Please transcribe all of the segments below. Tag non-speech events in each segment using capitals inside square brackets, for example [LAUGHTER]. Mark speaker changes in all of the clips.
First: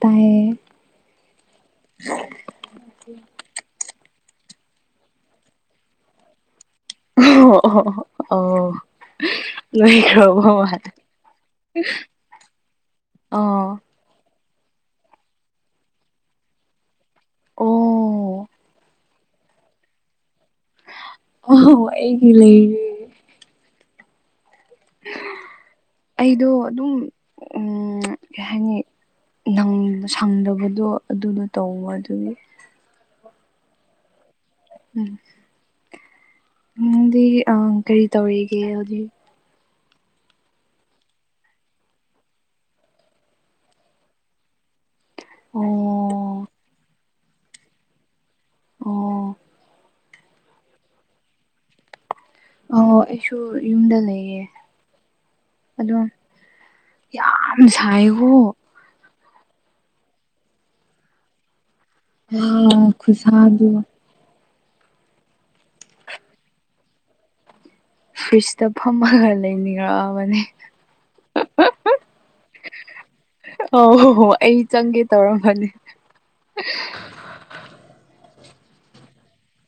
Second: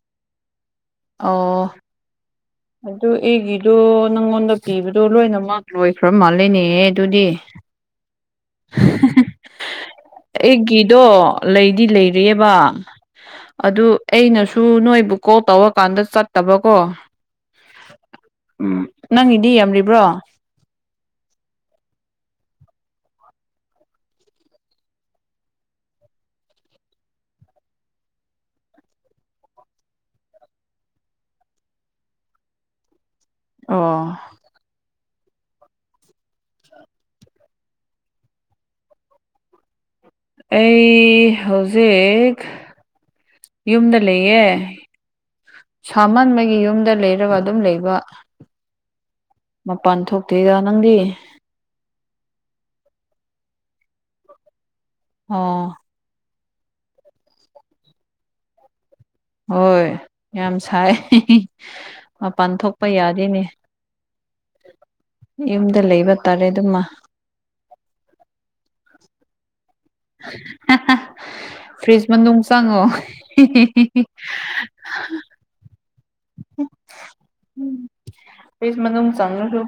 Speaker 1: ꯇꯥ
Speaker 2: ꯑꯣ ꯑꯗꯨ ꯑꯩꯒꯤꯗꯣ ꯅꯪꯉꯣꯟꯗ ꯄꯤꯕꯗꯣ ꯂꯣꯏꯅꯃꯛ ꯂꯣꯏꯈ꯭ꯔ ꯃꯥꯜꯂꯤꯅꯦꯍ ꯑꯗꯨꯗꯤ
Speaker 1: ꯑꯣ ꯑꯣ ꯑꯣ ꯂꯣꯏꯈ꯭ꯔꯕ ꯃꯥꯜꯂꯦ
Speaker 2: ꯑꯩꯒꯤꯗꯣ ꯂꯩꯗꯤ ꯂꯩꯔꯤꯑꯕ
Speaker 1: ꯑꯥ
Speaker 2: ꯑꯗꯨ ꯑꯩꯅꯁꯨ ꯅꯣꯏꯕꯨ ꯀꯣꯜ ꯇꯧꯔꯀꯥꯟꯗ ꯆꯠꯇꯕꯀꯣ
Speaker 1: ꯑꯣ
Speaker 2: ꯎꯝ ꯅꯪ ꯏꯗꯤ ꯌꯥꯝꯔꯤꯕ꯭ꯔꯣ
Speaker 1: ꯑꯣ ꯑꯩꯒꯤ ꯂꯩꯔꯦ ꯑꯩꯗꯣ ꯑꯗꯨꯝ ꯀꯩ ꯍꯥꯏꯅꯤ ꯁꯪꯗꯕꯗꯣ ꯑꯗꯨꯅ ꯇꯧꯉ ꯑꯗꯨꯒꯤ
Speaker 2: ꯑꯣ
Speaker 1: ꯎꯝ ꯅꯪꯗꯤ ꯑ ꯀꯔꯤ ꯇꯧꯔꯤꯒꯦ ꯍꯧꯖꯤ
Speaker 2: ꯑꯩ ꯍꯧꯖꯤꯛ ꯌꯨꯝꯗ ꯂꯩꯌꯦ
Speaker 1: ꯑꯣ
Speaker 2: ꯁꯥꯃꯟꯕꯒꯤ ꯌꯨꯝꯗ ꯂꯩꯔꯒ ꯑꯗꯨꯝ ꯂꯩꯕ
Speaker 1: ꯑꯣ
Speaker 2: ꯃꯄꯥꯟ ꯊꯣꯛꯇꯦꯗ ꯅꯪꯗꯤ
Speaker 1: ꯑꯣ ꯑꯩꯁꯨ ꯌꯨꯝꯗ ꯂꯩꯌꯦ
Speaker 2: ꯑꯣ
Speaker 1: ꯑꯗꯨꯝ ꯌꯥꯝ ꯁꯥꯏꯌꯦ ꯀꯣ
Speaker 2: ꯍꯣꯏ ꯌꯥꯝ ꯁꯥꯏ ꯃꯄꯥꯟ ꯊꯣꯛꯄ
Speaker 1: ꯑꯥ
Speaker 2: ꯌꯥꯗꯦꯅꯦ
Speaker 1: ꯈꯨꯁꯥꯗꯣ
Speaker 2: ꯌꯨꯝꯗ ꯂꯩꯕ ꯇꯥꯔꯦ ꯑꯗꯨꯃ
Speaker 1: ꯐ꯭ꯔꯤꯖꯇ ꯐꯝꯃꯒ ꯂꯩꯅꯤꯡꯉꯛꯑꯥꯕꯅꯦ
Speaker 2: ꯍꯥ ꯍꯥ ꯐ꯭ꯔꯤꯖ ꯃꯅꯨꯡ ꯆꯪꯑꯣ
Speaker 1: ꯐꯅꯤ
Speaker 2: ꯐꯤꯁ ꯃꯅꯨꯡ ꯆꯪꯉꯁꯨ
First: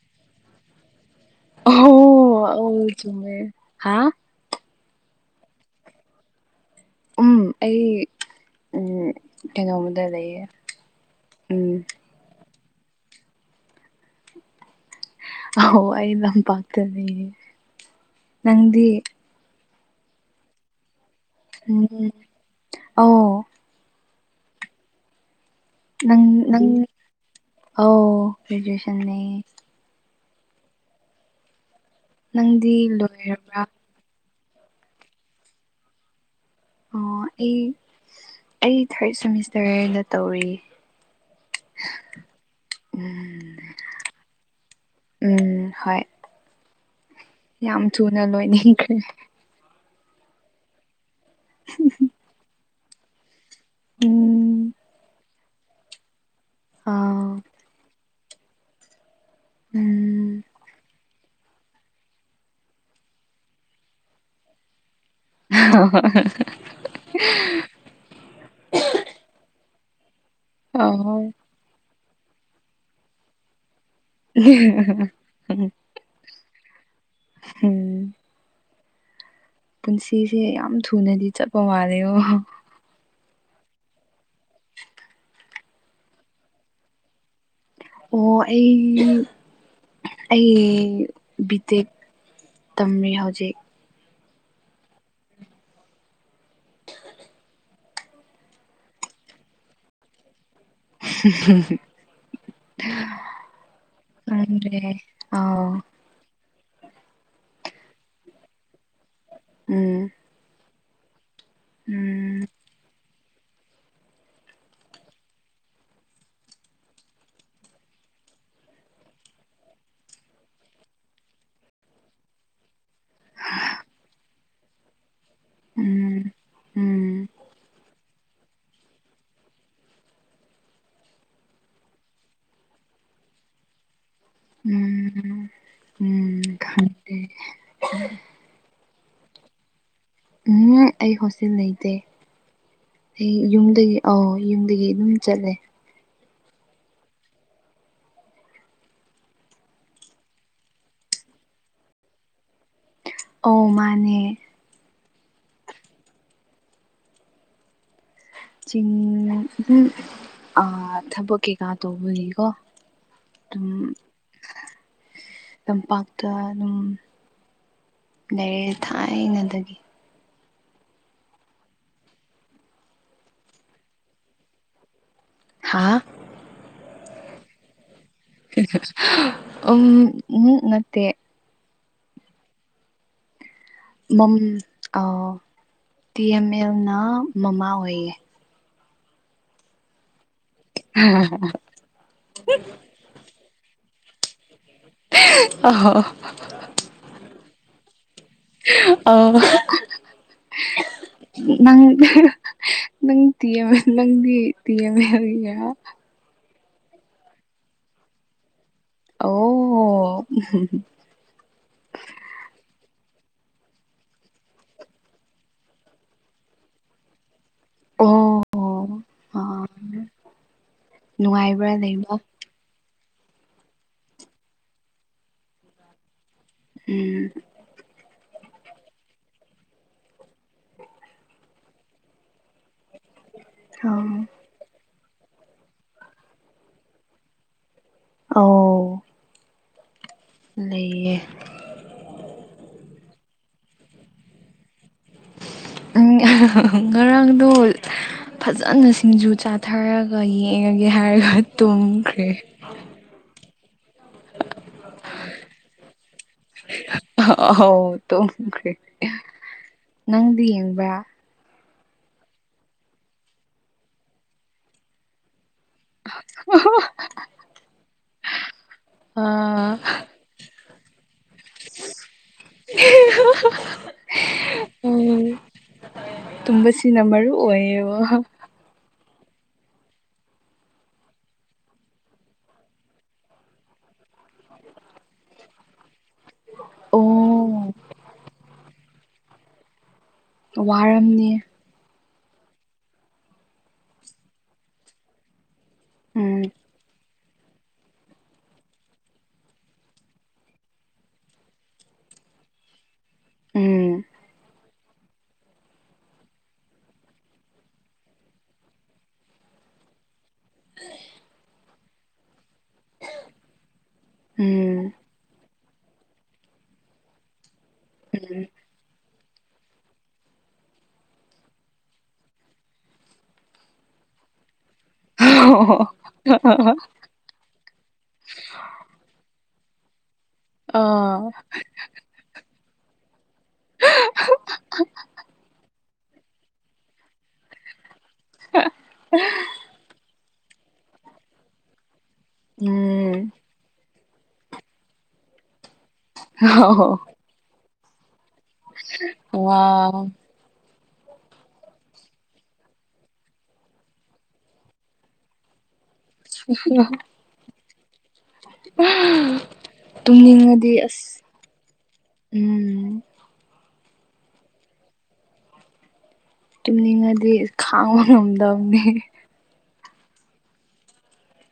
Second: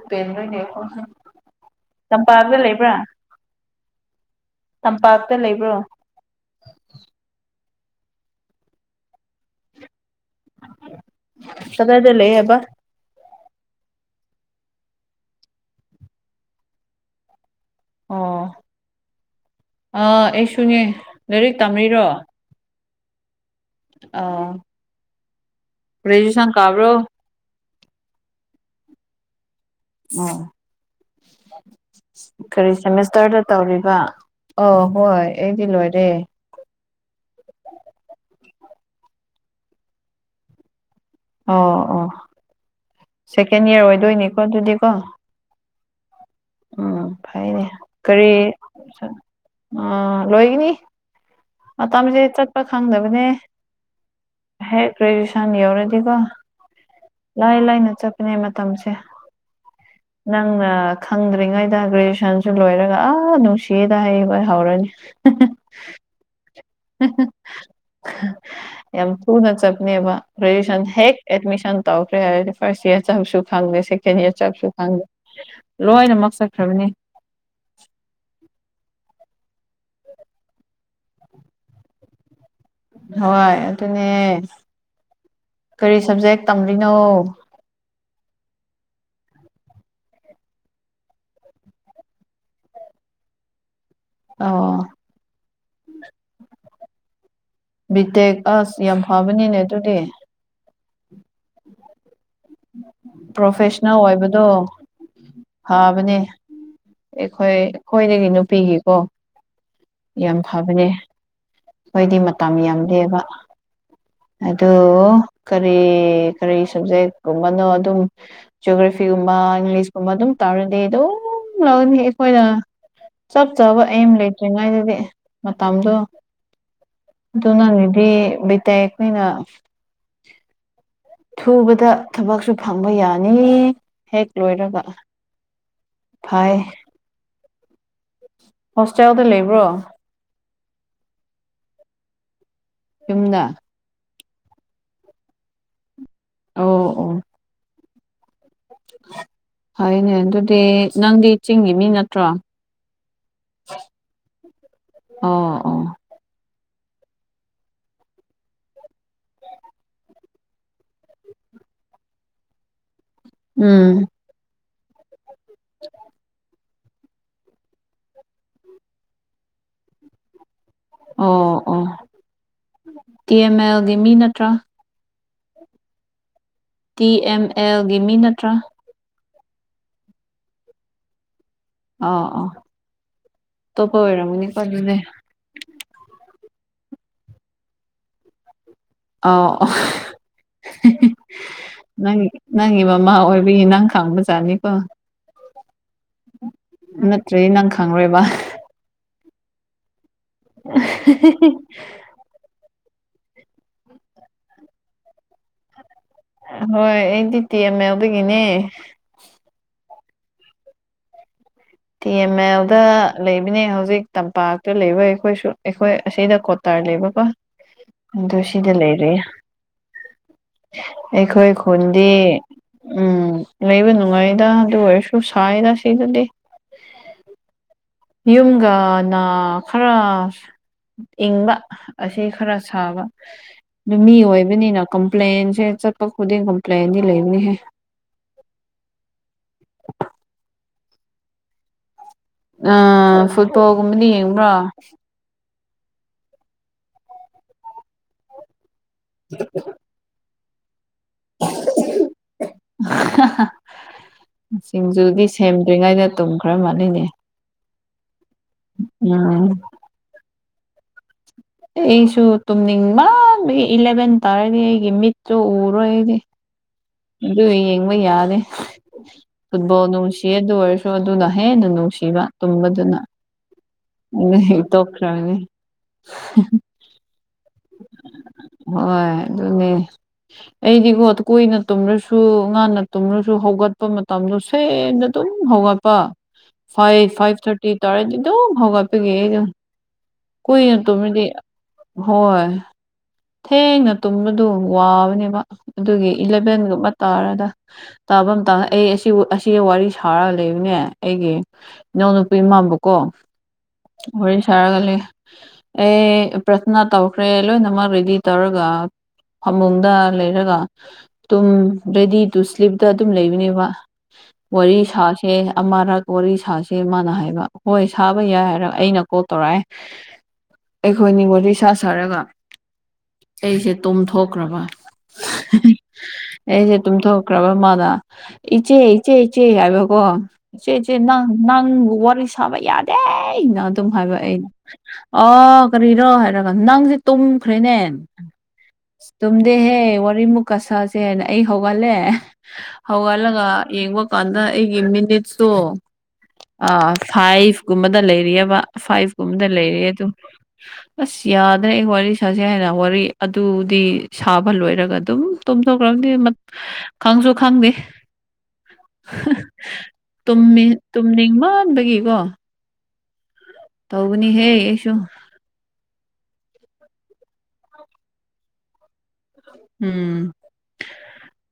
Speaker 1: ꯑꯣ
Speaker 2: ꯇꯝꯄꯥꯛꯇ
Speaker 1: ꯑꯧ
Speaker 2: ꯂꯩꯕ꯭ꯔꯥ
Speaker 1: ꯆꯨꯝꯃꯦ ꯍꯥ
Speaker 2: ꯇꯝꯄꯥꯛꯇ ꯂꯩꯕ꯭ꯔꯥ
Speaker 1: ꯎꯝ ꯑꯩ ꯀꯩꯅꯣꯗ ꯂꯩꯌꯦ ꯎꯝ
Speaker 2: ꯀꯗꯥꯗ ꯂꯩꯌꯦꯕ
Speaker 1: ꯍꯣ ꯑꯩ ꯂꯝꯄꯥꯛꯇ ꯂꯩꯌꯦ ꯅꯪꯗꯤ
Speaker 2: ꯑ ꯑꯩꯁꯨꯨꯅꯦ
Speaker 1: ꯎꯝ ꯑꯣ
Speaker 2: ꯑ
Speaker 1: ꯅꯪ ꯅꯪ
Speaker 2: ꯀꯥꯕ꯭ꯔꯣ
Speaker 1: ꯑꯧ ꯒ꯭ꯔꯦꯖꯨꯑꯦꯁꯟ ꯅꯦ
Speaker 2: ꯑꯣ ꯀꯔꯤ
Speaker 1: ꯅꯪꯗꯤ
Speaker 2: ꯁꯦꯃꯤꯁꯇ꯭ꯔꯗ
Speaker 1: ꯂꯣꯏꯔꯕ꯭ꯔꯥ
Speaker 2: ꯇꯧꯔꯤꯕ ꯑꯣ ꯍꯣꯏ ꯑꯩꯗꯤ ꯂꯣꯏꯔꯦ
Speaker 1: ꯑꯣ ꯑꯩ ꯑꯩ ꯊꯥꯔꯠ ꯁꯦꯃꯤꯁꯇ꯭ꯔꯗ ꯇꯧꯔꯤ
Speaker 2: ꯑꯣ ꯑꯣ
Speaker 1: ꯎꯝ
Speaker 2: ꯁꯦꯀꯦꯟ ꯏꯌꯥꯔ ꯑꯣꯏꯗꯣꯏꯅꯤꯀꯣ ꯑꯗꯨꯗꯤꯀꯣ
Speaker 1: ꯎꯝ ꯍꯣꯏ
Speaker 2: ꯎꯝ ꯐꯩꯅꯦ
Speaker 1: ꯌꯥꯝ ꯊꯨꯅ
Speaker 2: ꯀꯔꯤ
Speaker 1: ꯂꯣꯏꯅꯤꯡꯈ꯭ꯔꯦ
Speaker 2: ꯑꯥ ꯂꯣꯏꯒꯤꯅꯤ ꯃꯇꯝꯁꯦ ꯆꯠꯄ ꯈꯪꯗꯕꯅꯦ
Speaker 1: ꯎꯝ
Speaker 2: ꯍꯦꯛ ꯒ꯭ꯔꯦꯖꯨꯑꯦꯁꯟ ꯌꯧꯔꯗꯤ ꯀꯣ
Speaker 1: ꯑꯥ
Speaker 2: ꯂꯥꯏ ꯂꯥꯏꯅ ꯆꯠꯄꯅꯦ ꯃꯇꯝꯁꯦ
Speaker 1: ꯎꯝ
Speaker 2: ꯅꯪꯅ ꯈ ꯈꯪꯗ꯭ꯔꯤꯉꯩꯗ ꯒ꯭ꯔꯦꯖꯨꯑꯦꯁꯟꯁꯨ ꯂꯣꯏꯔꯒ ꯑꯥ ꯅꯨꯡꯁꯤꯌꯦꯗ ꯍꯥꯏꯕ ꯍꯧꯔꯅꯤ
Speaker 1: ꯍꯥ ꯍꯥ
Speaker 2: ꯌꯥꯝ ꯊꯨꯅ ꯆꯞꯄꯅꯦꯕ
Speaker 1: ꯑ
Speaker 2: ꯒ꯭ꯔꯦꯖꯨꯑꯦꯁꯟ ꯍꯦꯛ
Speaker 1: ꯍꯣꯏ
Speaker 2: ꯑꯦꯠꯃꯤꯁꯟ ꯇꯧꯈ꯭ꯔꯦ ꯍꯥꯏꯔꯗꯤ ꯐꯥꯔꯁ ꯏꯌꯥꯔ ꯆꯠꯁꯨ ꯈꯪꯗꯦ ꯁꯦꯀꯦꯟ ꯏꯌꯥꯔ ꯆꯝꯁꯨ ꯈꯪꯗꯦ ꯂꯣꯏꯅꯃꯛ ꯆꯠꯈ꯭ꯔꯕꯅꯤ
Speaker 1: ꯍꯝ ꯄꯨꯟꯁꯤꯁꯦ ꯌꯥꯝ ꯊꯨꯅꯗꯤ ꯆꯠꯄ ꯃꯥꯂꯦ ꯀꯣ
Speaker 2: ꯍꯣꯏ ꯑꯗꯨꯅꯦ ꯀꯔꯤ ꯁꯕꯖꯦꯛ ꯇꯝꯂꯤꯅꯣ
Speaker 1: ꯑꯣ ꯑꯩ ꯑꯩ ꯕꯤ. ꯇꯦꯛ ꯇꯝꯃꯤ ꯍꯧꯖꯤꯛ
Speaker 2: ꯑꯧ ꯕꯤ. ꯇꯦꯛ ꯑꯁ ꯌꯥꯝ ꯐꯕꯅꯤꯅꯦ ꯑꯗꯨꯗꯤ
Speaker 1: [UNINTELLIGIBLE]
Speaker 2: ꯄ꯭ꯔꯣꯐꯦꯁꯅꯦꯜ ꯑꯣꯏꯕꯗꯣ
Speaker 1: ꯈꯪꯗ꯭ꯔꯦ ꯑꯥꯎ
Speaker 2: ꯐꯥꯕꯅꯦ ꯑꯩꯈꯣꯏ ꯑꯩꯈꯣꯏꯗꯒꯤ ꯅꯨꯄꯤꯒꯤꯀꯣ
Speaker 1: ꯎꯝ
Speaker 2: ꯌꯥꯝ ꯐꯕꯅꯦ ꯑꯩꯈꯣꯏꯗꯤ
Speaker 1: ꯎꯝ
Speaker 2: ꯃꯇꯝ ꯌꯥꯝ ꯗꯦꯕ ꯑꯗꯣ ꯀꯔꯤ ꯀꯔꯤ ꯁꯕꯖꯦꯛꯀꯨꯝꯕꯅꯣ ꯑꯗꯨꯝ ꯖꯤꯑꯣꯒ꯭ꯔꯥꯐꯤꯒꯨꯝꯕ ꯏꯪꯂꯤꯁꯀꯨꯝꯕ ꯑꯗꯨꯝ ꯇꯧꯔꯗꯤ ꯑꯗꯨꯝ ꯂꯧꯔꯅꯤ ꯑꯩꯈꯣꯏꯅ ꯆꯠ ꯆꯥꯕ ꯑꯦꯝ ꯂꯩꯇ꯭ꯔꯤ ꯉꯩꯗꯗꯤ ꯃꯇꯝꯗꯣ
Speaker 1: ꯎꯝ ꯎꯝ
Speaker 2: ꯑꯗꯨ ꯅꯪꯒꯤꯗꯤ ꯕꯤ ꯇꯦꯛ ꯑꯩꯈꯣꯏꯅ ꯊꯨꯕꯗ ꯊꯕꯛꯁꯨ ꯐꯪꯕ ꯌꯥꯅꯤ ꯍꯦꯛ ꯂꯣꯏꯔꯒ
Speaker 1: ꯎꯝ ꯎꯝ
Speaker 2: ꯍꯣꯏ
Speaker 1: ꯑꯝ
Speaker 2: ꯍꯣꯁꯇꯦꯜꯗ ꯂꯩꯕ꯭ꯔꯣ
Speaker 1: ꯎꯝ ꯑꯩ ꯍꯣꯁꯇꯦꯜ ꯂꯩꯇꯦ ꯑꯩ
Speaker 2: ꯌꯨꯝꯗ
Speaker 1: ꯌꯨꯝꯗꯒꯤ ꯑꯧ ꯌꯨꯝꯗꯒꯤ ꯑꯗꯨꯝ ꯆꯠꯂꯦ
Speaker 2: ꯑꯣ ꯑꯣ ꯐꯩꯏꯅꯦ ꯑꯗꯨꯗꯤ ꯅꯪꯗꯤ ꯆꯤꯡꯒꯤ ꯃꯤ ꯅꯠꯇ꯭ꯔꯣ
Speaker 1: ꯑꯧ ꯃꯥꯅꯦ
Speaker 2: ꯑꯣ ꯑꯣ
Speaker 1: ꯆꯤꯡꯗ ꯑꯥ ꯊꯕꯛ ꯀꯩꯀꯥ ꯇꯧꯕꯒꯤꯀꯣ ꯑꯗꯨꯝ
Speaker 2: ꯎꯝ
Speaker 1: ꯇꯝꯄꯥꯛꯇ ꯑꯗꯨꯝ ꯂꯩꯔꯦ ꯊꯥꯏꯅꯗꯒꯤ
Speaker 2: ꯑꯣ ꯑꯣ ꯇꯤ. ꯑꯦꯝ. ꯑꯦꯜ. ꯒꯤ ꯃꯤ ꯅꯠꯇ꯭ꯔꯥ
Speaker 1: ꯍꯥꯥ.....
Speaker 2: ꯇꯤ ꯑꯦꯝ ꯑꯦꯜꯒꯤ ꯃꯤ ꯅꯠꯇ꯭ꯔꯥ
Speaker 1: ꯎꯝ ꯎꯝ ꯅꯠꯇꯦ
Speaker 2: ꯑ ꯑ ꯇꯣꯞꯄ
Speaker 1: ꯃꯝ
Speaker 2: ꯑꯣꯏꯔꯝꯒꯅꯤꯀꯣ ꯑꯗꯨꯗꯤ
Speaker 1: ꯑꯥꯎ ꯇꯤ ꯑꯦꯝ ꯑꯦꯜꯅ ꯃꯃꯥ ꯑꯣꯏꯌꯦ
Speaker 2: ꯑꯣ [UNINTELLIGIBLE] ꯅꯪ ꯅꯪꯒꯤ ꯃꯃꯥ ꯑꯣꯏꯕꯒꯤ ꯅꯪ ꯈꯥꯡꯕꯖꯥꯠꯅꯤꯀꯣ
Speaker 1: [UNINTELLIGIBLE] ꯑꯣ
Speaker 2: ꯅꯠꯇ꯭ꯔꯗꯤ ꯅꯪ ꯈꯪꯔꯣꯏꯕ
Speaker 1: ꯑꯣ ꯅꯪ ꯅꯪ ꯇꯤ ꯑꯦꯝ ꯑꯦꯜ ꯅꯪꯒꯤ ꯇꯤ ꯑꯦꯝ ꯑꯦꯜ ꯒꯤꯔꯥ
Speaker 2: ꯍꯣꯏ ꯑꯩꯗꯤ T M L ꯗꯒꯤꯅꯦ
Speaker 1: O [UNINTELLIGIBLE]
Speaker 2: T M ꯑꯦꯜꯗ ꯂꯩꯕꯅꯦ ꯍꯧꯖꯤꯛ ꯇꯝꯄꯥꯛꯇ ꯂꯩꯕ ꯑꯩꯈꯣꯏꯁꯨ ꯑꯩꯈꯣꯏ ꯑꯁꯤꯗ ꯀ꯭ꯋꯥꯇꯥꯔ ꯂꯩꯕ ꯀꯣ ꯗꯨ
Speaker 1: ꯑꯣ
Speaker 2: ꯁꯤꯗ ꯂꯩꯔꯦ
Speaker 1: ꯑ
Speaker 2: ꯑꯩꯈꯣꯏ
Speaker 1: ꯅꯨꯡꯉꯥꯏꯕ꯭ꯔꯥ
Speaker 2: ꯈꯨꯟꯗꯤ
Speaker 1: ꯂꯩꯕ
Speaker 2: ꯎꯝ ꯂꯩꯕ ꯅꯨꯡꯉꯥꯏꯗ ꯑꯗꯨ ꯑꯣꯏꯔꯁꯨ ꯁꯥꯌꯦꯗ ꯁꯤꯗꯗꯤ
Speaker 1: ꯎꯝ
Speaker 2: ꯌꯨꯝꯒꯅ ꯈꯔ ꯏꯪꯕ ꯑꯁꯤ ꯈꯔ ꯁꯥꯕ
Speaker 1: ꯑ
Speaker 2: ꯅꯨꯃꯤ ꯑꯣꯏꯕ ꯑꯣꯏꯕꯅꯤꯅ ꯀꯝꯄ꯭ꯂꯦꯟꯁꯦ ꯆꯠꯄ ꯈꯨꯗꯤꯡ ꯀꯝꯄ꯭ꯂꯦꯟꯗꯤ ꯂꯩꯕꯅꯤꯍꯦ
Speaker 1: ꯑꯣ ꯂꯩꯌꯦ
Speaker 2: ꯑ ꯐꯨꯠꯕꯣꯜꯒꯨꯝꯕꯅ ꯌꯦꯡꯕ꯭ꯔꯣ
Speaker 1: ꯉꯔꯥꯡꯗꯣ ꯐꯖꯅ ꯁꯤꯡꯖꯨ ꯆꯥꯊꯔꯒ ꯑꯗꯨꯒ ꯌꯦꯡꯉꯒꯦ ꯍꯥꯏꯔꯒ ꯇꯨꯝꯈ꯭ꯔꯦ
Speaker 2: ꯍꯥ ꯍꯥ ꯁꯤꯡꯖꯨꯗꯤ ꯁꯦꯝꯗ꯭ꯔꯤꯉꯩꯗ ꯇꯨꯝ ꯈꯔ ꯃꯥꯜꯂꯤꯅꯦ
Speaker 1: ꯑꯍꯧ ꯇꯨꯝꯈ꯭ꯔꯦ
Speaker 2: ꯎꯝ
Speaker 1: ꯅꯪꯗꯤ ꯌꯦꯡꯕ꯭ꯔꯥ
Speaker 2: ꯑꯩꯁꯨ ꯇꯨꯝꯅꯤꯡꯃꯟꯕꯒꯤ ꯏꯂꯚꯦꯟ ꯇꯥꯔꯗꯤ ꯑꯩꯒꯤ ꯃꯤꯠꯇꯨ ꯎꯔꯣꯏ ꯑꯩꯗꯤ
Speaker 1: ꯑ [UNINTELLIGIBLE]
Speaker 2: ꯑꯗꯨ ꯌꯦꯡꯕ ꯌꯥꯔꯦ
Speaker 1: ꯑ
Speaker 2: ꯐꯨꯠꯕꯣꯜ ꯅꯨꯡꯁꯤ ꯑꯗꯨ ꯑꯣꯏꯔꯁꯨ ꯑꯗꯨꯅ ꯍꯦꯟꯅ ꯅꯨꯡꯁꯤꯕ ꯇꯨꯝꯕꯗꯨꯅ
Speaker 1: ꯎꯝ
Speaker 2: ꯍꯦꯟꯇꯣꯛꯈ꯭ꯔꯥꯅꯤ
Speaker 1: [UNINTELLIGIBLE]
Speaker 2: ꯍꯣꯏ ꯑꯗꯨꯅꯦ ꯑꯩꯗꯤꯀꯣ ꯀꯣꯏꯅ ꯇꯨꯝꯔꯁꯨ ꯉꯥꯅ ꯇꯨꯝꯔꯁꯨ ꯍꯧꯒꯠꯄ ꯃꯇꯝꯗꯣ ꯁꯦꯝꯗ ꯇꯝ ꯍꯧꯒꯠꯄ ꯐꯥꯏꯚ ꯐꯥꯏꯚ
Speaker 1: ꯑꯣ
Speaker 2: ꯊꯥꯔꯇꯤ ꯇꯔꯦ ꯑꯗꯨꯝ ꯍꯧꯒꯠꯄꯒꯤ ꯀꯣꯏꯅꯥ ꯇꯨꯝꯃꯗꯤ
Speaker 1: ꯋꯥꯔꯝꯅꯤ
Speaker 2: ꯍꯣꯏ ꯊꯦꯡꯅ ꯇꯨꯝꯕꯗꯨ ꯋꯥꯕꯅꯦꯕ ꯑꯗꯨꯒꯤ
Speaker 1: ꯎꯝ
Speaker 2: ꯏꯂꯚꯦꯟꯒꯨꯝꯕ ꯇꯥꯔꯗ ꯇꯥꯔ ꯂꯩꯕ ꯃꯇꯝ ꯑꯩ ꯑꯁꯤ ꯋꯥꯔꯤ ꯁꯥꯔꯒ ꯂꯩꯕꯅꯦ ꯑꯩꯒꯤ ꯏꯅꯥꯎꯅꯨꯄꯤ ꯏꯃꯥꯕꯀꯣ
Speaker 1: ꯎꯝ
Speaker 2: ꯋꯥꯔꯤ ꯁꯥꯔꯒ ꯂꯩ ꯑꯦ ꯄ꯭ꯔꯊꯅꯥ ꯇꯧꯈ꯭ꯔꯦ ꯂꯣꯏꯅ ꯗꯤ ꯇꯧꯔꯒ ꯐꯃꯨꯡꯗ ꯂꯩꯔꯒ ꯇꯨꯝ ꯔꯦꯗꯤ ꯇꯨ ꯁ꯭ꯂꯤꯞꯇ ꯑꯗꯨꯝ ꯂꯩꯕꯅꯦꯕ ꯋꯥꯔꯤ
Speaker 1: ꯎꯝ
Speaker 2: ꯁꯥꯁꯦ ꯑꯃꯔꯛ ꯋꯥꯔꯤ ꯁꯥꯁ ꯃꯥꯅ ꯍꯥꯏꯕ ꯍꯣꯏ ꯁꯥꯕ ꯌꯥꯏ ꯍꯥꯏꯔꯒ ꯑꯩꯅ ꯀꯣ ꯇꯧꯔꯛꯑꯦ ꯑꯩꯈꯣꯏ ꯅꯤ ꯋꯥꯔꯤ ꯁꯥ ꯁꯥꯔꯒ ꯑꯩꯁꯦ ꯇꯨꯝꯊꯣꯛꯈ꯭ꯔꯕ ꯑꯩꯁꯦ ꯇꯨꯝꯊꯣꯛ ꯭ꯔꯕꯃꯗ ꯏꯆꯦ ꯏꯆꯦ ꯏꯆꯦ ꯍꯥꯏꯕꯀꯣ ꯏꯆꯦꯆꯦ ꯅꯪ
Speaker 1: ꯑꯥ
Speaker 2: ꯅꯪꯕꯨ ꯋꯥꯔꯤ ꯁꯥꯕ ꯌꯥꯗꯦ ꯇ ꯑꯩꯅ ꯑꯗꯨꯝ ꯍꯥꯏꯕ ꯑꯩꯅ ꯑꯣ ꯀꯔꯤꯔꯣ ꯍꯥꯏꯔꯒꯥ ꯅꯪꯁꯦ ꯇꯨꯝ ꯈ꯭ꯔꯦꯅꯦ ꯇꯨꯝꯗꯦꯍꯦ ꯋꯥꯔꯤꯃꯨꯛ ꯀꯁꯥꯁꯦꯅ ꯑꯩ ꯍꯧꯒꯠꯂꯦ
Speaker 1: ꯎꯝ
Speaker 2: ꯍꯧꯒꯠꯂꯒ ꯌꯦꯡꯕ ꯀꯥꯟꯗ ꯑꯩꯒꯤ ꯃꯤꯅꯤꯠꯁꯨ ꯐꯥꯏꯚ ꯀꯨꯝꯕꯗ ꯂꯩꯔꯤꯑꯕ ꯐꯥꯏꯚ ꯀꯨꯝꯗ ꯂꯩꯔꯤ
Speaker 1: ꯋꯥ
Speaker 2: ꯇꯨꯝ ꯑꯁ ꯌꯥꯗ꯭ꯔꯦ ꯑꯩ ꯋꯥꯔꯤ ꯁꯥꯁꯦ ꯍꯥꯏꯅ ꯋꯥꯔꯤ ꯑꯗꯨꯗꯤ ꯁꯥꯕ ꯂꯣꯏꯔꯒ ꯑꯗꯨꯝ ꯇꯨꯝꯊꯣꯛꯈ꯭ꯔꯕꯗꯤ ꯈꯪꯁꯨ ꯈꯪꯗꯦ ꯇꯨꯨꯝꯃꯤ
Speaker 1: ꯇꯨꯝꯅꯤꯡꯉꯗꯤ ꯑꯁ
Speaker 2: ꯇꯨꯝꯅꯤꯡ ꯃꯥꯟꯕꯒꯤꯀꯣ
Speaker 1: ꯎꯝ
Speaker 2: ꯇꯧꯕꯅꯤꯍꯦ ꯑꯩꯁꯨ
Speaker 1: ꯇꯨꯝꯅꯤꯡꯉꯗꯤ ꯈꯥꯡꯕ ꯉꯝꯗꯕꯅꯤ
Speaker 2: ꯎꯝ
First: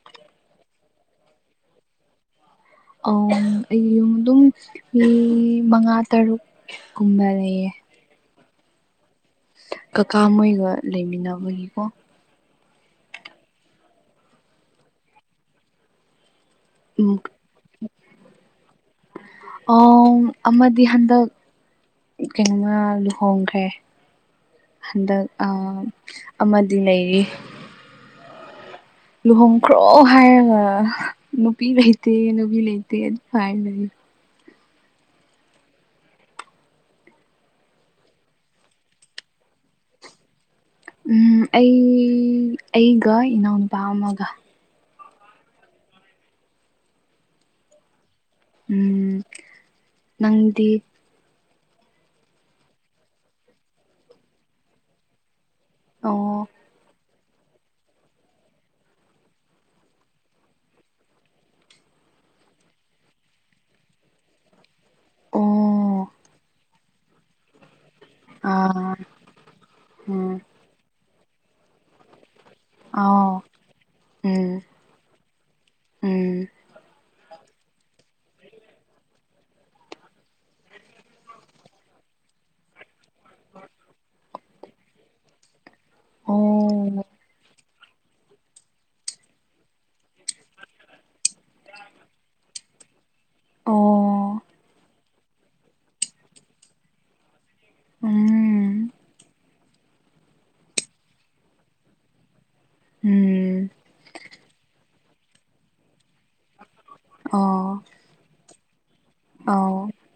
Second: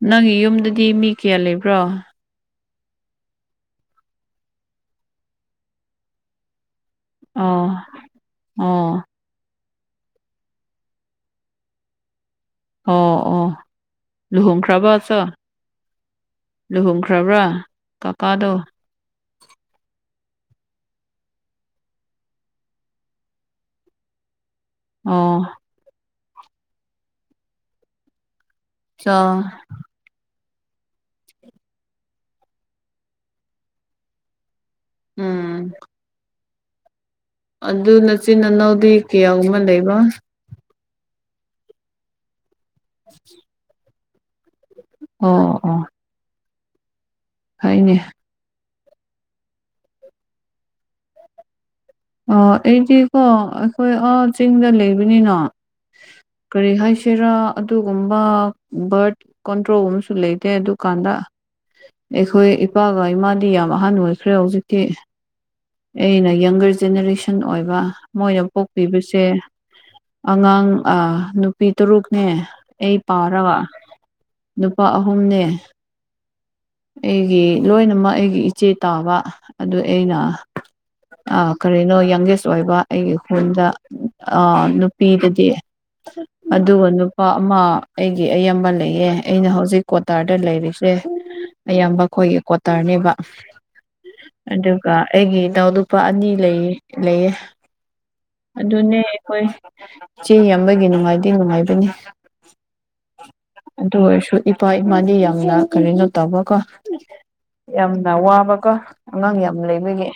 Speaker 2: ꯅꯪꯒꯤ ꯌꯨꯝꯗꯗꯤ ꯃꯤ ꯀꯌꯥ ꯂꯩꯕ꯭ꯔꯣ
Speaker 1: ꯑ ꯑꯩ ꯌꯨꯝ ꯑꯗꯨꯝ ꯃꯤ ꯃꯉꯥ ꯇꯔꯨꯛ ꯀꯨꯝꯕ
Speaker 2: ꯑ ꯑꯣ
Speaker 1: ꯀꯥꯀꯥ ꯃꯣꯏꯒ ꯂꯩꯃꯤꯟꯅꯕꯒꯤꯀꯣ
Speaker 2: ꯑꯣ ꯑꯣ ꯂꯨꯍꯣꯡꯈ꯭ꯔꯕ
Speaker 1: ꯎꯝ
Speaker 2: ꯂꯨꯍꯣꯡꯈ꯭ꯔꯕ꯭ꯔꯥ ꯀꯀꯥꯗꯣ
Speaker 1: ꯑ ꯑꯃꯗꯤ ꯍꯟꯗꯛ ꯀꯩꯅꯣꯃ ꯂꯨꯍꯣꯡꯈ꯭ꯔꯦ ꯍꯟꯗꯛ ꯑ
Speaker 2: ꯑꯣ
Speaker 1: ꯑꯃꯗꯤ ꯂꯩꯔꯤ
Speaker 2: ꯆꯥ
Speaker 1: ꯂꯨꯍꯣꯡꯈ꯭ꯔꯣ ꯍꯥꯏꯔꯒ ꯅꯨꯄꯤ ꯂꯩꯇꯦ ꯅꯨꯄꯤ ꯂꯩꯇꯦ ꯑꯗꯨ ꯍꯥꯏꯔꯒꯗꯤ
Speaker 2: ꯎꯝ ꯑꯗꯨ ꯅꯆꯤꯟ ꯅꯅꯥꯎꯗꯤ ꯀꯌꯥꯒꯨꯝꯕ ꯂꯩꯕ
Speaker 1: ꯎꯝ ꯑꯩ ꯑꯩꯒ ꯏꯅꯥꯎꯅꯨꯄꯥ ꯑꯃꯒ
Speaker 2: ꯑꯣ ꯑꯣ ꯍꯣꯏꯅꯦ
Speaker 1: ꯎꯝ ꯅꯪꯗꯤ
Speaker 2: ꯑꯣ ꯑꯩꯗꯤꯀꯣ ꯑꯩꯈꯣꯏ ꯆꯤꯡꯗ ꯂꯩꯕꯅꯤꯅ
Speaker 1: ꯑꯣ
Speaker 2: ꯀꯔꯤ ꯍꯥꯏꯁꯤ ꯆꯦꯔꯥ ꯑꯗꯨꯒꯨꯝꯕ ꯕꯔꯠ ꯀꯣꯟꯇ꯭ꯔꯣꯜꯒꯨꯝꯁꯨ ꯂꯩꯇꯦ ꯑꯗꯨꯀꯥꯟꯗ ꯑꯩꯈꯣꯏ ꯏꯄꯥꯒ ꯏꯃꯥꯗꯤ ꯌꯥꯝ ꯑꯍꯟ ꯑꯣꯏꯈ꯭ꯔꯦ ꯍꯧꯖꯤꯛꯇꯤ
Speaker 1: ꯑꯣ
Speaker 2: ꯑꯩꯅ ꯌꯪꯒꯔ ꯖꯦꯅꯦꯔꯦꯁꯟ ꯑꯣꯏꯕ ꯃꯣꯏꯅ
Speaker 1: ꯑꯥ
Speaker 2: ꯄꯣꯛꯄꯤꯕꯁꯦ
Speaker 1: ꯎꯝ
Speaker 2: ꯑꯉꯥꯡ ꯅꯨꯄꯤ ꯇꯔꯨꯛꯅꯦ ꯑꯩ
Speaker 1: ꯑꯥꯎ
Speaker 2: ꯄꯥꯔꯒ
Speaker 1: ꯎꯝ
Speaker 2: ꯅꯨꯄꯥ ꯑꯍꯨꯝꯅꯦ
Speaker 1: ꯎꯝ
Speaker 2: ꯑꯩꯒꯤ ꯂꯣꯏꯅꯃꯛ ꯑꯩꯒꯤ ꯏꯆꯦ ꯇꯥꯕ ꯑꯗꯨ ꯑꯩꯅ ꯀꯔꯤꯅꯣ ꯌꯪꯒꯦꯁ ꯑꯣꯏꯕ ꯑꯩꯒꯤ ꯍꯜꯗ ꯅꯨꯄꯤꯗꯗꯤ ꯑꯗꯨꯒ
Speaker 1: ꯑꯣ
Speaker 2: ꯅꯨꯄꯥ ꯑꯃ ꯑꯩꯒꯤ ꯑꯌꯥꯝꯕ ꯂꯩꯌꯦꯦ ꯑꯩꯅ ꯍꯧꯖꯤꯛ ꯀ꯭ꯣꯇꯥꯔꯗ ꯂꯩꯔꯤꯁꯦ ꯑꯌꯥꯝꯕ ꯑꯩꯈꯣꯏꯒꯤ ꯀꯣꯇꯔꯅꯦꯕ
Speaker 1: ꯑꯣ
Speaker 2: ꯑꯗꯨꯒ ꯑꯩꯒꯤ ꯏꯅꯥꯎ ꯅꯨꯄꯥ ꯑꯅꯤ ꯂꯩ ꯂꯩꯌꯦ
Speaker 1: ꯎꯝ
Speaker 2: ꯑꯗꯨꯅꯦ ꯑꯩꯈꯣꯏ ꯏꯆꯦ ꯌꯥꯝꯕꯒꯤ ꯅꯨꯡꯉꯥꯏꯗꯤ ꯅꯨꯡꯉꯥꯏꯕꯅꯤ
Speaker 1: ꯎꯝ
Speaker 2: ꯑꯗꯨ ꯑꯣꯏꯔꯁꯨ ꯏꯄꯥ ꯏꯃꯥꯅꯤ ꯌꯥꯝꯅ ꯀꯔꯤꯅꯣ ꯇꯧꯕꯀꯣ
Speaker 1: ꯑꯣ
Speaker 2: ꯋꯥꯕꯀ ꯑꯉꯥꯡ ꯌꯥꯝ
Speaker 1: ꯑꯧ
Speaker 2: ꯂꯩꯕꯒꯤ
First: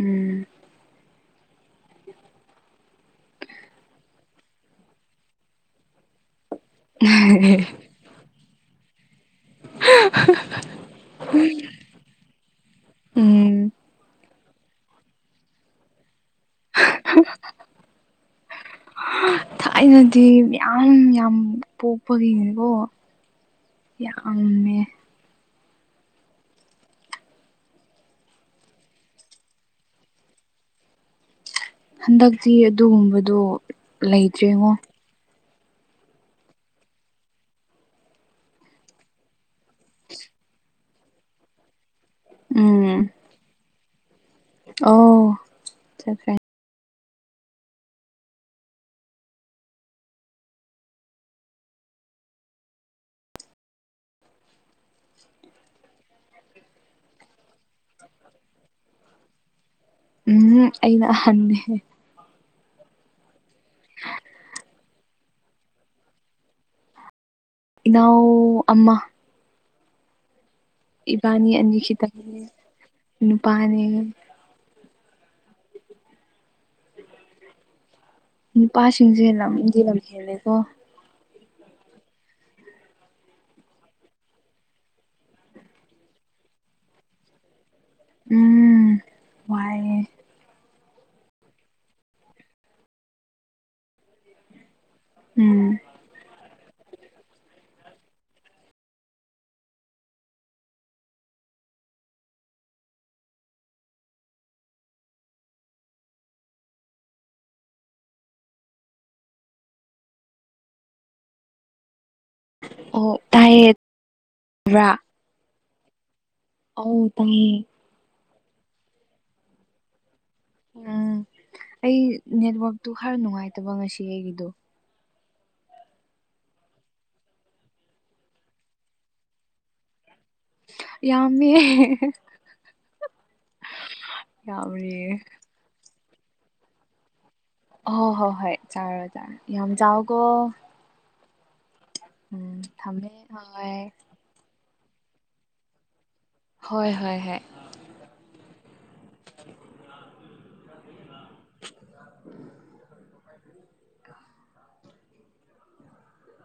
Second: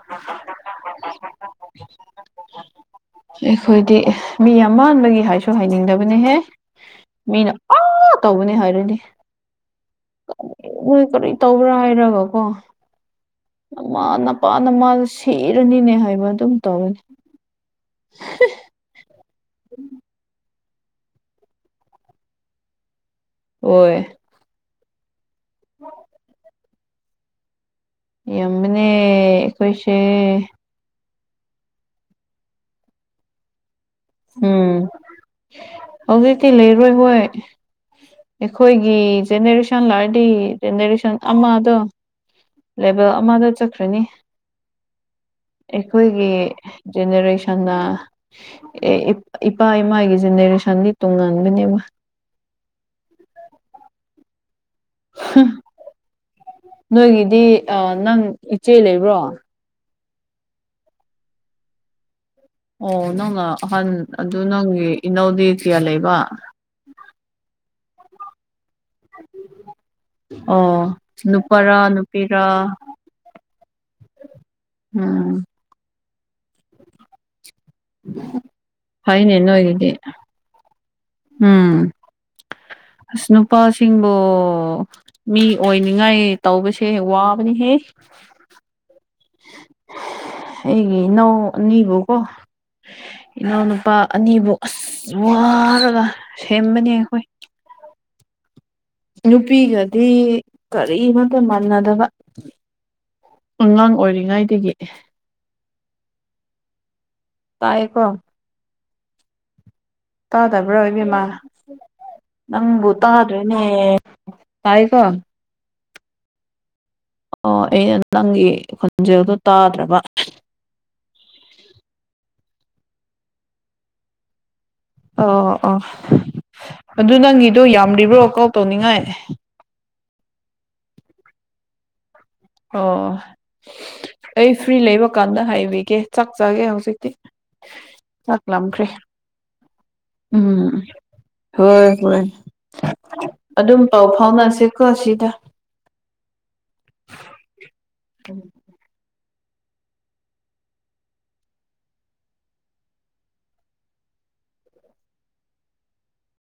Speaker 1: ꯎꯝ
Speaker 2: ꯑꯩꯈꯣꯏꯗꯤ ꯃꯤ ꯌꯥꯝꯃꯟꯕꯒꯤ ꯍꯥꯏꯁꯨ ꯍꯥꯏꯅꯤꯡꯗꯕꯅꯦꯍꯦ ꯃꯤꯅ ꯑꯥ ꯇꯧꯕꯅꯦ ꯍꯥꯏꯔꯗꯤ ꯃꯣꯏ ꯀꯔꯤ ꯇꯧꯕ꯭ꯔꯥ ꯍꯥꯏꯔꯒꯀꯣ
Speaker 1: ꯎꯝ
Speaker 2: ꯃꯥꯅ ꯃꯥꯅ ꯁꯤꯔꯅꯤꯅꯦ ꯍꯥꯏꯕ ꯑꯗꯨꯝ ꯇꯧꯔꯅꯤ
Speaker 1: ꯊꯥꯏꯅꯗꯤ ꯌꯥꯝ ꯌꯥꯝ ꯄꯣꯛꯄꯒꯤꯅꯤꯀꯣ
Speaker 2: ꯑꯣꯏ
Speaker 1: [UNINTELLIGIBLE]
Speaker 2: [UNINTELLIGIBLE] ꯌꯕꯅꯦ ꯑꯩꯈꯣꯏꯁꯦ
Speaker 1: ꯍꯟꯗꯛꯇꯤ ꯑꯗꯨꯒꯨꯝꯕꯗꯣ ꯂꯩꯇ꯭ꯔꯦꯉꯣ
Speaker 2: ꯎꯝ ꯍꯧꯖꯤꯛꯇꯤ ꯂꯩꯔꯣꯏ ꯍꯣꯏ ꯑꯩꯈꯣꯏꯒꯤ ꯖꯦꯅꯦꯔꯦꯁꯟ ꯂꯔꯗꯤ ꯖꯦꯅꯦꯔꯦꯁꯟ ꯑꯃꯗꯣ
Speaker 1: ꯎꯝ
Speaker 2: ꯂꯦꯚꯦꯜ ꯑꯃꯗ ꯆꯠꯈ꯭ꯔꯅꯤ
Speaker 1: ꯑꯣ
Speaker 2: ꯑꯩꯈꯣꯏꯒꯤ
Speaker 1: ꯆꯠꯈ꯭ꯔꯦ
Speaker 2: ꯖꯦꯅꯦꯔꯦꯁꯟ ꯑꯦ ꯏꯄꯥ ꯏꯃꯥꯒꯤ ꯖꯦꯅꯦꯔꯦꯁꯟꯗꯤ ꯇꯣꯡꯉꯟꯥꯟꯕꯅꯦꯕ ꯍꯝ ꯅꯣꯏꯒꯤꯗꯤ ꯅꯪ ꯏꯆꯦ ꯂꯩꯕ꯭ꯔꯣ
Speaker 1: ꯎꯝ ꯑꯩꯩꯅ ꯍꯦ
Speaker 2: ꯑꯣ ꯅꯪꯅ ꯑꯍꯟ ꯑꯗꯨ ꯅꯪꯒꯤ ꯏꯅꯧꯗꯤ ꯀꯌꯥ ꯂꯩꯕ
Speaker 1: ꯅꯎ ꯑꯃ
Speaker 2: ꯑꯥ
Speaker 1: ꯏꯕꯥꯅꯤ ꯑꯅꯤ ꯈꯤꯇꯪꯅꯦ ꯅꯨꯄꯥꯅꯤ
Speaker 2: ꯎꯝ
Speaker 1: ꯅꯨꯄꯥꯁꯤꯡꯁꯦ
Speaker 2: ꯐꯩꯅꯦ
Speaker 1: ꯂꯝꯗꯤ
Speaker 2: ꯅꯣꯏꯒꯤꯗꯤ
Speaker 1: ꯂꯝ ꯈꯦꯂꯦꯀꯣ
Speaker 2: ꯎꯝ ꯑꯁ ꯅꯨꯄꯥꯁꯤꯡꯕꯨ ꯃꯤ ꯑꯣꯏꯅꯤꯡꯉꯥꯏ ꯇꯧꯕꯁꯦ ꯋꯥꯕꯅꯤꯍꯦ
Speaker 1: ꯎꯝ ꯋꯥꯏꯌꯦ
Speaker 2: ꯑꯩꯒꯤ ꯅꯧ ꯅꯕꯨ ꯀꯣ ꯏꯅꯥꯎꯅꯨꯄꯥ ꯑꯅꯤꯕꯨ ꯑꯁ
Speaker 1: ꯎꯝ
Speaker 2: ꯋꯥꯔꯒ ꯁꯦꯝꯕꯅꯦ ꯑꯩꯈꯣꯏ ꯅꯨꯄꯤꯒꯗꯤ ꯀꯔꯤꯃꯇ ꯃꯥꯟꯅꯗꯕ ꯑꯉꯥꯡ ꯑꯣꯏꯔꯤꯉꯩꯗꯒꯤ ꯇꯥꯏ ꯀꯣ ꯇꯥ ꯇꯥꯕ꯭ꯔꯥ ꯑꯣꯏꯕꯤꯃ
Speaker 1: ꯑꯣ
Speaker 2: ꯅꯪꯕꯨꯨꯇꯥꯗꯅꯦ
Speaker 1: ꯇꯥꯏꯌꯦ
Speaker 2: ꯍꯥꯏꯥꯏꯀꯣ
Speaker 1: ꯑꯥꯎ
Speaker 2: ꯑꯣ ꯑꯩꯅ ꯅꯪꯒꯤ ꯈꯣꯟꯖꯦꯜꯗꯣ ꯇꯥꯗ꯭ꯔꯕ
Speaker 1: ꯎꯝ ꯑꯩ ꯅꯦꯠꯋꯥꯛꯛꯇꯨ ꯈꯔ ꯅꯨꯡꯉꯥꯏꯇꯕ ꯉꯁꯤ ꯑꯩꯒꯤꯗꯣ
Speaker 2: ꯑꯣ ꯑꯣꯥ ꯑꯗꯨ ꯅꯪꯒꯤꯗꯣ ꯌꯥꯝ꯭ꯔꯤꯕ꯭ꯔꯣ ꯀꯥꯎ ꯇꯧꯅꯤꯡꯉꯥꯏ
Speaker 1: ꯌꯥꯝꯃꯤ
Speaker 2: ꯑꯣ ꯑꯩ ꯐ꯭ꯔꯤ ꯂꯩꯕ
Speaker 1: ꯌꯥꯝꯔꯦ
Speaker 2: ꯀꯥꯟꯗ ꯍꯥꯏꯕꯤꯒꯦ ꯆꯥꯛ ꯆꯒꯦ ꯍꯧꯖꯤꯛꯇꯤ
Speaker 1: ꯑꯣ ꯍꯣ
Speaker 2: ꯆꯥꯛ
Speaker 1: ꯍꯣꯏ
Speaker 2: ꯂꯥꯝꯈ꯭ꯔꯦ
Speaker 1: ꯆꯥꯔꯣ ꯆꯔꯣ ꯌꯥꯝ ꯆꯥꯎꯀꯣ
Speaker 2: ꯎꯝ ꯍꯣꯏ ꯍꯣꯏ
Speaker 1: ꯎꯝ ꯊꯝꯃꯦ ꯍꯣꯏ
Speaker 2: ꯑꯗꯨꯝ ꯄꯥꯎ ꯐꯥꯎꯅꯁꯦꯀꯣ ꯁꯤꯗ
Speaker 1: ꯍꯣꯏ ꯍꯣꯏ ꯍꯣꯏ
Speaker 2: ꯎꯝ